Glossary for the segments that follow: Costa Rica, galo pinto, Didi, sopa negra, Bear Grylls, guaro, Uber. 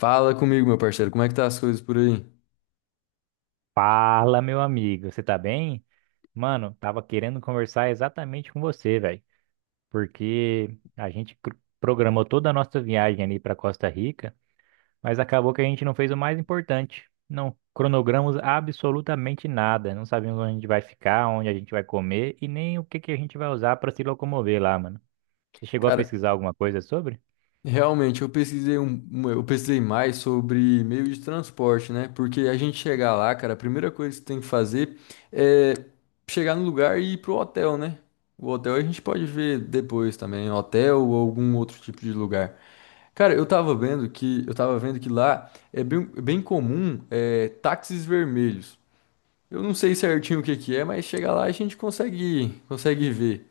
Fala comigo, meu parceiro, como é que tá as coisas por aí? Fala, meu amigo, você tá bem? Mano, tava querendo conversar exatamente com você, velho, porque a gente programou toda a nossa viagem ali pra Costa Rica, mas acabou que a gente não fez o mais importante. Não cronogramos absolutamente nada, não sabemos onde a gente vai ficar, onde a gente vai comer e nem o que que a gente vai usar pra se locomover lá, mano. Você chegou a Cara, pesquisar alguma coisa sobre? realmente eu pesquisei eu pesquisei mais sobre meio de transporte, né? Porque a gente chegar lá, cara, a primeira coisa que você tem que fazer é chegar no lugar e ir pro hotel, né? O hotel a gente pode ver depois também, hotel ou algum outro tipo de lugar. Cara, eu tava vendo que lá é bem comum táxis vermelhos. Eu não sei certinho o que que é, mas chega lá a gente consegue, consegue ver.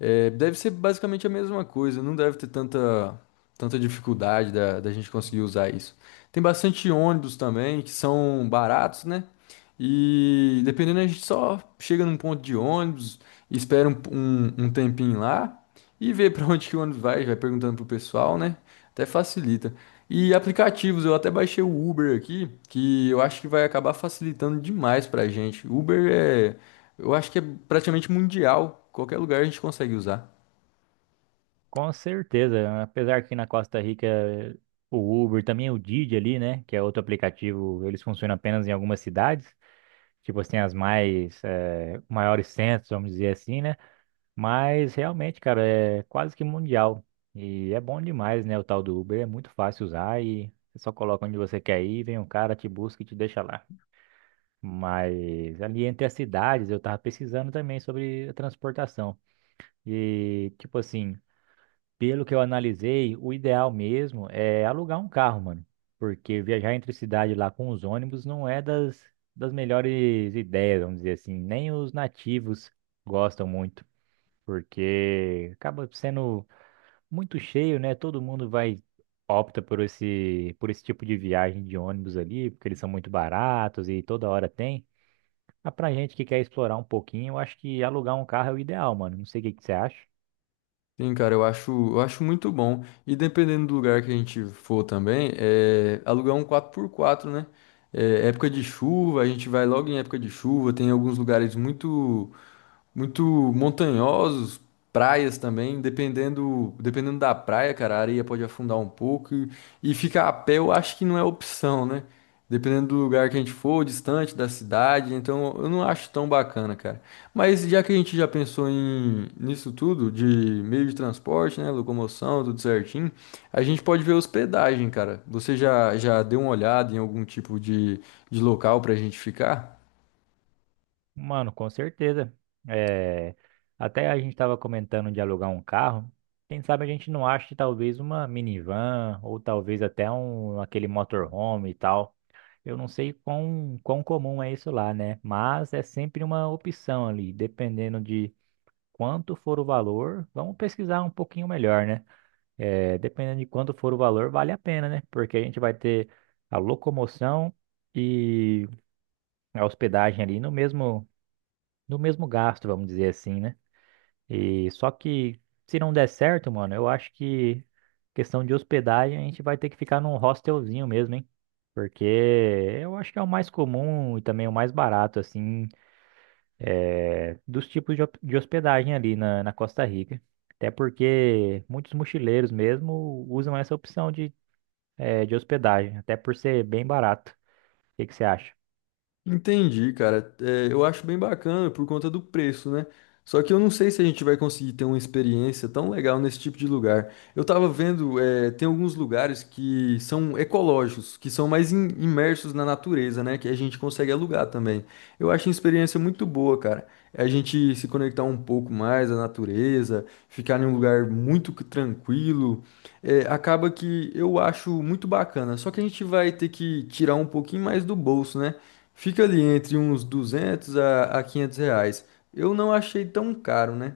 É, deve ser basicamente a mesma coisa, não deve ter tanta dificuldade da gente conseguir usar isso. Tem bastante ônibus também, que são baratos, né? E dependendo, a gente só chega num ponto de ônibus, espera um tempinho lá e vê pra onde que o ônibus vai, vai perguntando pro pessoal, né? Até facilita. E aplicativos, eu até baixei o Uber aqui, que eu acho que vai acabar facilitando demais pra gente. Eu acho que é praticamente mundial. Qualquer lugar a gente consegue usar. Com certeza, apesar que na Costa Rica o Uber, também o Didi ali, né, que é outro aplicativo, eles funcionam apenas em algumas cidades, tipo assim, as mais, maiores centros, vamos dizer assim, né, mas realmente, cara, é quase que mundial e é bom demais, né, o tal do Uber, é muito fácil usar e você só coloca onde você quer ir, vem um cara, te busca e te deixa lá. Mas ali entre as cidades, eu tava pesquisando também sobre a transportação e, tipo assim, pelo que eu analisei, o ideal mesmo é alugar um carro, mano. Porque viajar entre cidade lá com os ônibus não é das melhores ideias, vamos dizer assim. Nem os nativos gostam muito, porque acaba sendo muito cheio, né? Todo mundo vai, opta por esse tipo de viagem de ônibus ali, porque eles são muito baratos e toda hora tem. Mas pra gente que quer explorar um pouquinho, eu acho que alugar um carro é o ideal, mano. Não sei o que que você acha. Sim, cara, eu acho muito bom. E dependendo do lugar que a gente for também, é alugar um 4x4, né? É, época de chuva, a gente vai logo em época de chuva. Tem alguns lugares muito muito montanhosos, praias também, dependendo da praia, cara, a areia pode afundar um pouco e ficar a pé eu acho que não é opção, né? Dependendo do lugar que a gente for, distante da cidade, então eu não acho tão bacana, cara. Mas já que a gente já pensou em nisso tudo, de meio de transporte, né, locomoção, tudo certinho, a gente pode ver hospedagem, cara. Já deu uma olhada em algum tipo de local pra gente ficar? Mano, com certeza. É, até a gente estava comentando de alugar um carro. Quem sabe a gente não ache talvez uma minivan ou talvez até um aquele motorhome e tal. Eu não sei quão comum é isso lá, né? Mas é sempre uma opção ali, dependendo de quanto for o valor. Vamos pesquisar um pouquinho melhor, né? É, dependendo de quanto for o valor, vale a pena, né? Porque a gente vai ter a locomoção e a hospedagem ali no mesmo do mesmo gasto, vamos dizer assim, né? E só que se não der certo, mano, eu acho que questão de hospedagem a gente vai ter que ficar num hostelzinho mesmo, hein? Porque eu acho que é o mais comum e também o mais barato, assim, é, dos tipos de, de hospedagem ali na Costa Rica. Até porque muitos mochileiros mesmo usam essa opção de, é, de hospedagem, até por ser bem barato. O que que você acha? Entendi, cara. É, eu acho bem bacana por conta do preço, né? Só que eu não sei se a gente vai conseguir ter uma experiência tão legal nesse tipo de lugar. Eu tava vendo, é, tem alguns lugares que são ecológicos, que são mais imersos na natureza, né? Que a gente consegue alugar também. Eu acho uma experiência muito boa, cara. É. A gente se conectar um pouco mais à natureza, ficar em um lugar muito tranquilo. É, acaba que eu acho muito bacana. Só que a gente vai ter que tirar um pouquinho mais do bolso, né? Fica ali entre uns 200 a 500 reais. Eu não achei tão caro, né?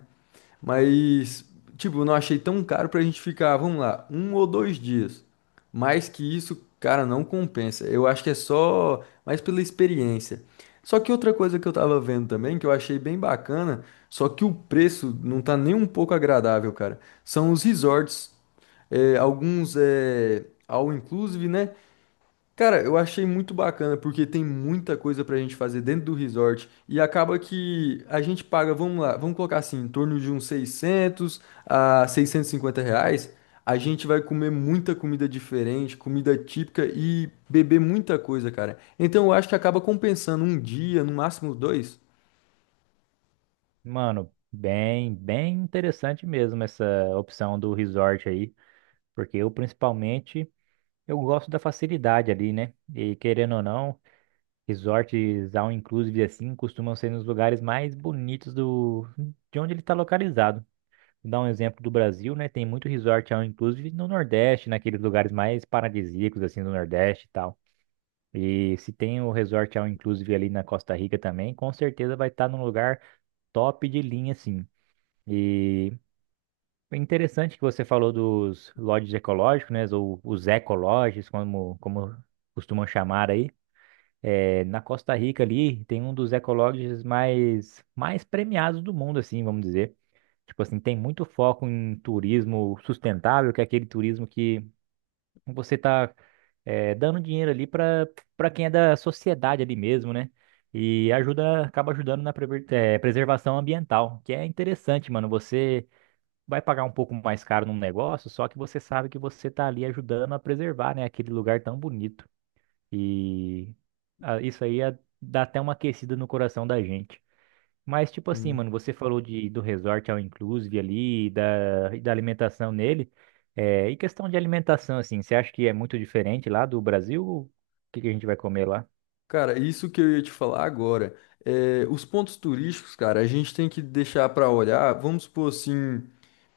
Mas, tipo, eu não achei tão caro pra gente ficar, vamos lá, um ou dois dias. Mais que isso, cara, não compensa. Eu acho que é só mais pela experiência. Só que outra coisa que eu tava vendo também, que eu achei bem bacana, só que o preço não tá nem um pouco agradável, cara. São os resorts, alguns é all inclusive, né? Cara, eu achei muito bacana porque tem muita coisa pra gente fazer dentro do resort e acaba que a gente paga, vamos lá, vamos colocar assim, em torno de uns 600 a 650 reais. A gente vai comer muita comida diferente, comida típica e beber muita coisa, cara. Então eu acho que acaba compensando um dia, no máximo dois. Mano, bem, bem interessante mesmo essa opção do resort aí. Porque eu, principalmente, eu gosto da facilidade ali, né? E querendo ou não, resorts all inclusive assim costumam ser nos lugares mais bonitos do de onde ele está localizado. Vou dar um exemplo do Brasil, né? Tem muito resort all inclusive no Nordeste, naqueles lugares mais paradisíacos assim do Nordeste e tal. E se tem o resort all inclusive ali na Costa Rica também, com certeza vai estar num lugar top de linha assim. E é interessante que você falou dos lodges ecológicos, né? Ou os ecolodges, como costumam chamar aí. É, na Costa Rica ali tem um dos ecolodges mais premiados do mundo, assim, vamos dizer. Tipo assim, tem muito foco em turismo sustentável, que é aquele turismo que você tá é, dando dinheiro ali para quem é da sociedade ali mesmo, né? E ajuda, acaba ajudando na é, preservação ambiental, que é interessante, mano. Você vai pagar um pouco mais caro num negócio, só que você sabe que você está ali ajudando a preservar, né, aquele lugar tão bonito. E ah, isso aí ah, dá até uma aquecida no coração da gente. Mas tipo assim, Hum. mano, você falou de do resort all inclusive ali, da alimentação nele. É, e questão de alimentação assim, você acha que é muito diferente lá do Brasil? O que que a gente vai comer lá? Cara, isso que eu ia te falar agora. É, os pontos turísticos, cara, a gente tem que deixar pra olhar, vamos supor assim.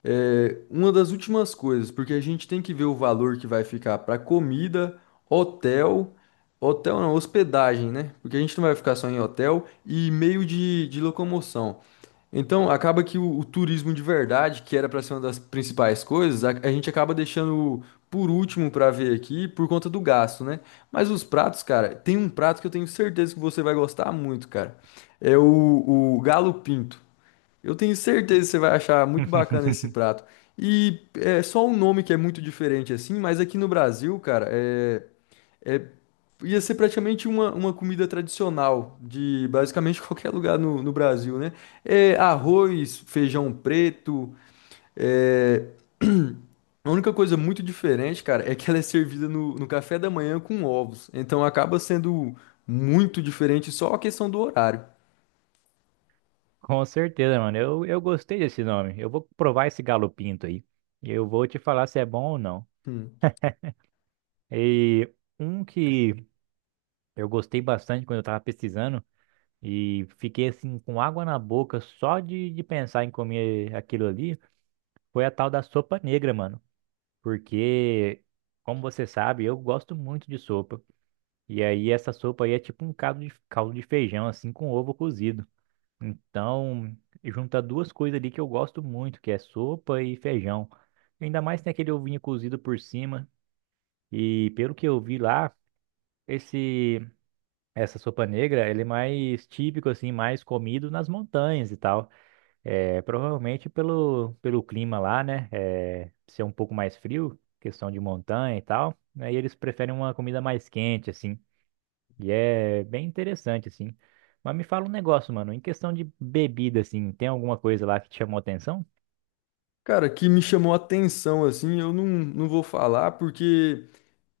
É, uma das últimas coisas, porque a gente tem que ver o valor que vai ficar para comida, hotel, hotel não, hospedagem, né? Porque a gente não vai ficar só em hotel e meio de locomoção. Então, acaba que o turismo de verdade, que era para ser uma das principais coisas, a gente acaba deixando por último para ver aqui por conta do gasto, né? Mas os pratos, cara, tem um prato que eu tenho certeza que você vai gostar muito, cara. É o galo pinto. Eu tenho certeza que você vai achar muito bacana esse prato. E é só um nome que é muito diferente assim, mas aqui no Brasil, cara, é- ia ser praticamente uma comida tradicional de basicamente qualquer lugar no Brasil, né? É arroz, feijão preto. é, A única coisa muito diferente, cara, é que ela é servida no café da manhã com ovos. Então acaba sendo muito diferente só a questão do horário. Com certeza, mano. Eu gostei desse nome. Eu vou provar esse galo pinto aí. E eu vou te falar se é bom ou não. Hum. E um que eu gostei bastante quando eu tava pesquisando e fiquei assim com água na boca só de pensar em comer aquilo ali foi a tal da sopa negra, mano. Porque, como você sabe, eu gosto muito de sopa. E aí essa sopa aí é tipo um caldo de feijão, assim, com ovo cozido. Então, junta duas coisas ali que eu gosto muito, que é sopa e feijão. Ainda mais tem aquele ovinho cozido por cima. E pelo que eu vi lá, esse Essa sopa negra, ele é mais típico, assim, mais comido nas montanhas e tal. É, provavelmente pelo clima lá, né? É, ser um pouco mais frio, questão de montanha e tal. Aí eles preferem uma comida mais quente, assim. E é bem interessante, assim. Mas me fala um negócio, mano. Em questão de bebida, assim, tem alguma coisa lá que te chamou atenção? Cara, que me chamou a atenção, assim, eu não, não vou falar porque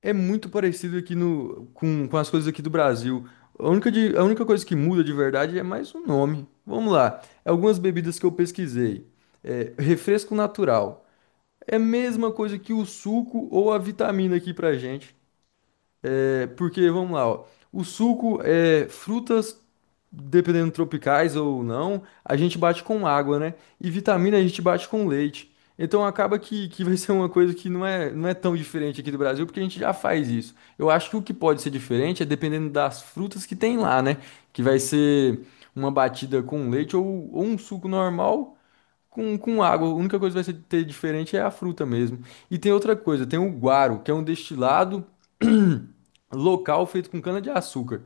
é muito parecido aqui no, com as coisas aqui do Brasil. A única coisa que muda de verdade é mais o nome. Vamos lá, é algumas bebidas que eu pesquisei. É, refresco natural. É a mesma coisa que o suco ou a vitamina aqui pra gente. É, porque, vamos lá, ó. O suco é frutas, dependendo tropicais ou não, a gente bate com água, né? E vitamina a gente bate com leite. Então acaba que vai ser uma coisa que não é tão diferente aqui do Brasil, porque a gente já faz isso. Eu acho que o que pode ser diferente é dependendo das frutas que tem lá, né? Que vai ser uma batida com leite ou um suco normal com água. A única coisa que vai ser ter diferente é a fruta mesmo. E tem outra coisa, tem o guaro, que é um destilado local feito com cana-de-açúcar.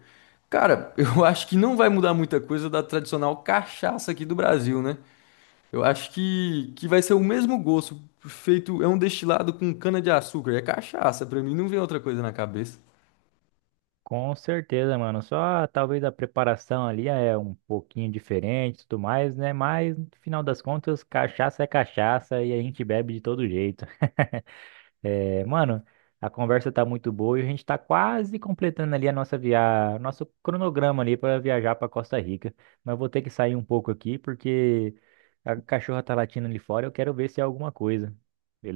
Cara, eu acho que não vai mudar muita coisa da tradicional cachaça aqui do Brasil, né? Eu acho que vai ser o mesmo gosto, feito, é um destilado com cana-de-açúcar, é cachaça, pra mim não vem outra coisa na cabeça. Com certeza, mano. Só talvez a preparação ali é um pouquinho diferente, e tudo mais, né? Mas no final das contas, cachaça é cachaça e a gente bebe de todo jeito. É, mano, a conversa tá muito boa e a gente tá quase completando ali a nossa via... nosso cronograma ali para viajar para Costa Rica. Mas eu vou ter que sair um pouco aqui porque a cachorra tá latindo ali fora, eu quero ver se é alguma coisa.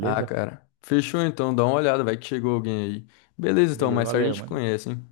Ah, cara, fechou então, dá uma olhada, vai que chegou alguém aí. Beleza então, Beleza, mais tarde a valeu, gente mano. conhece, hein?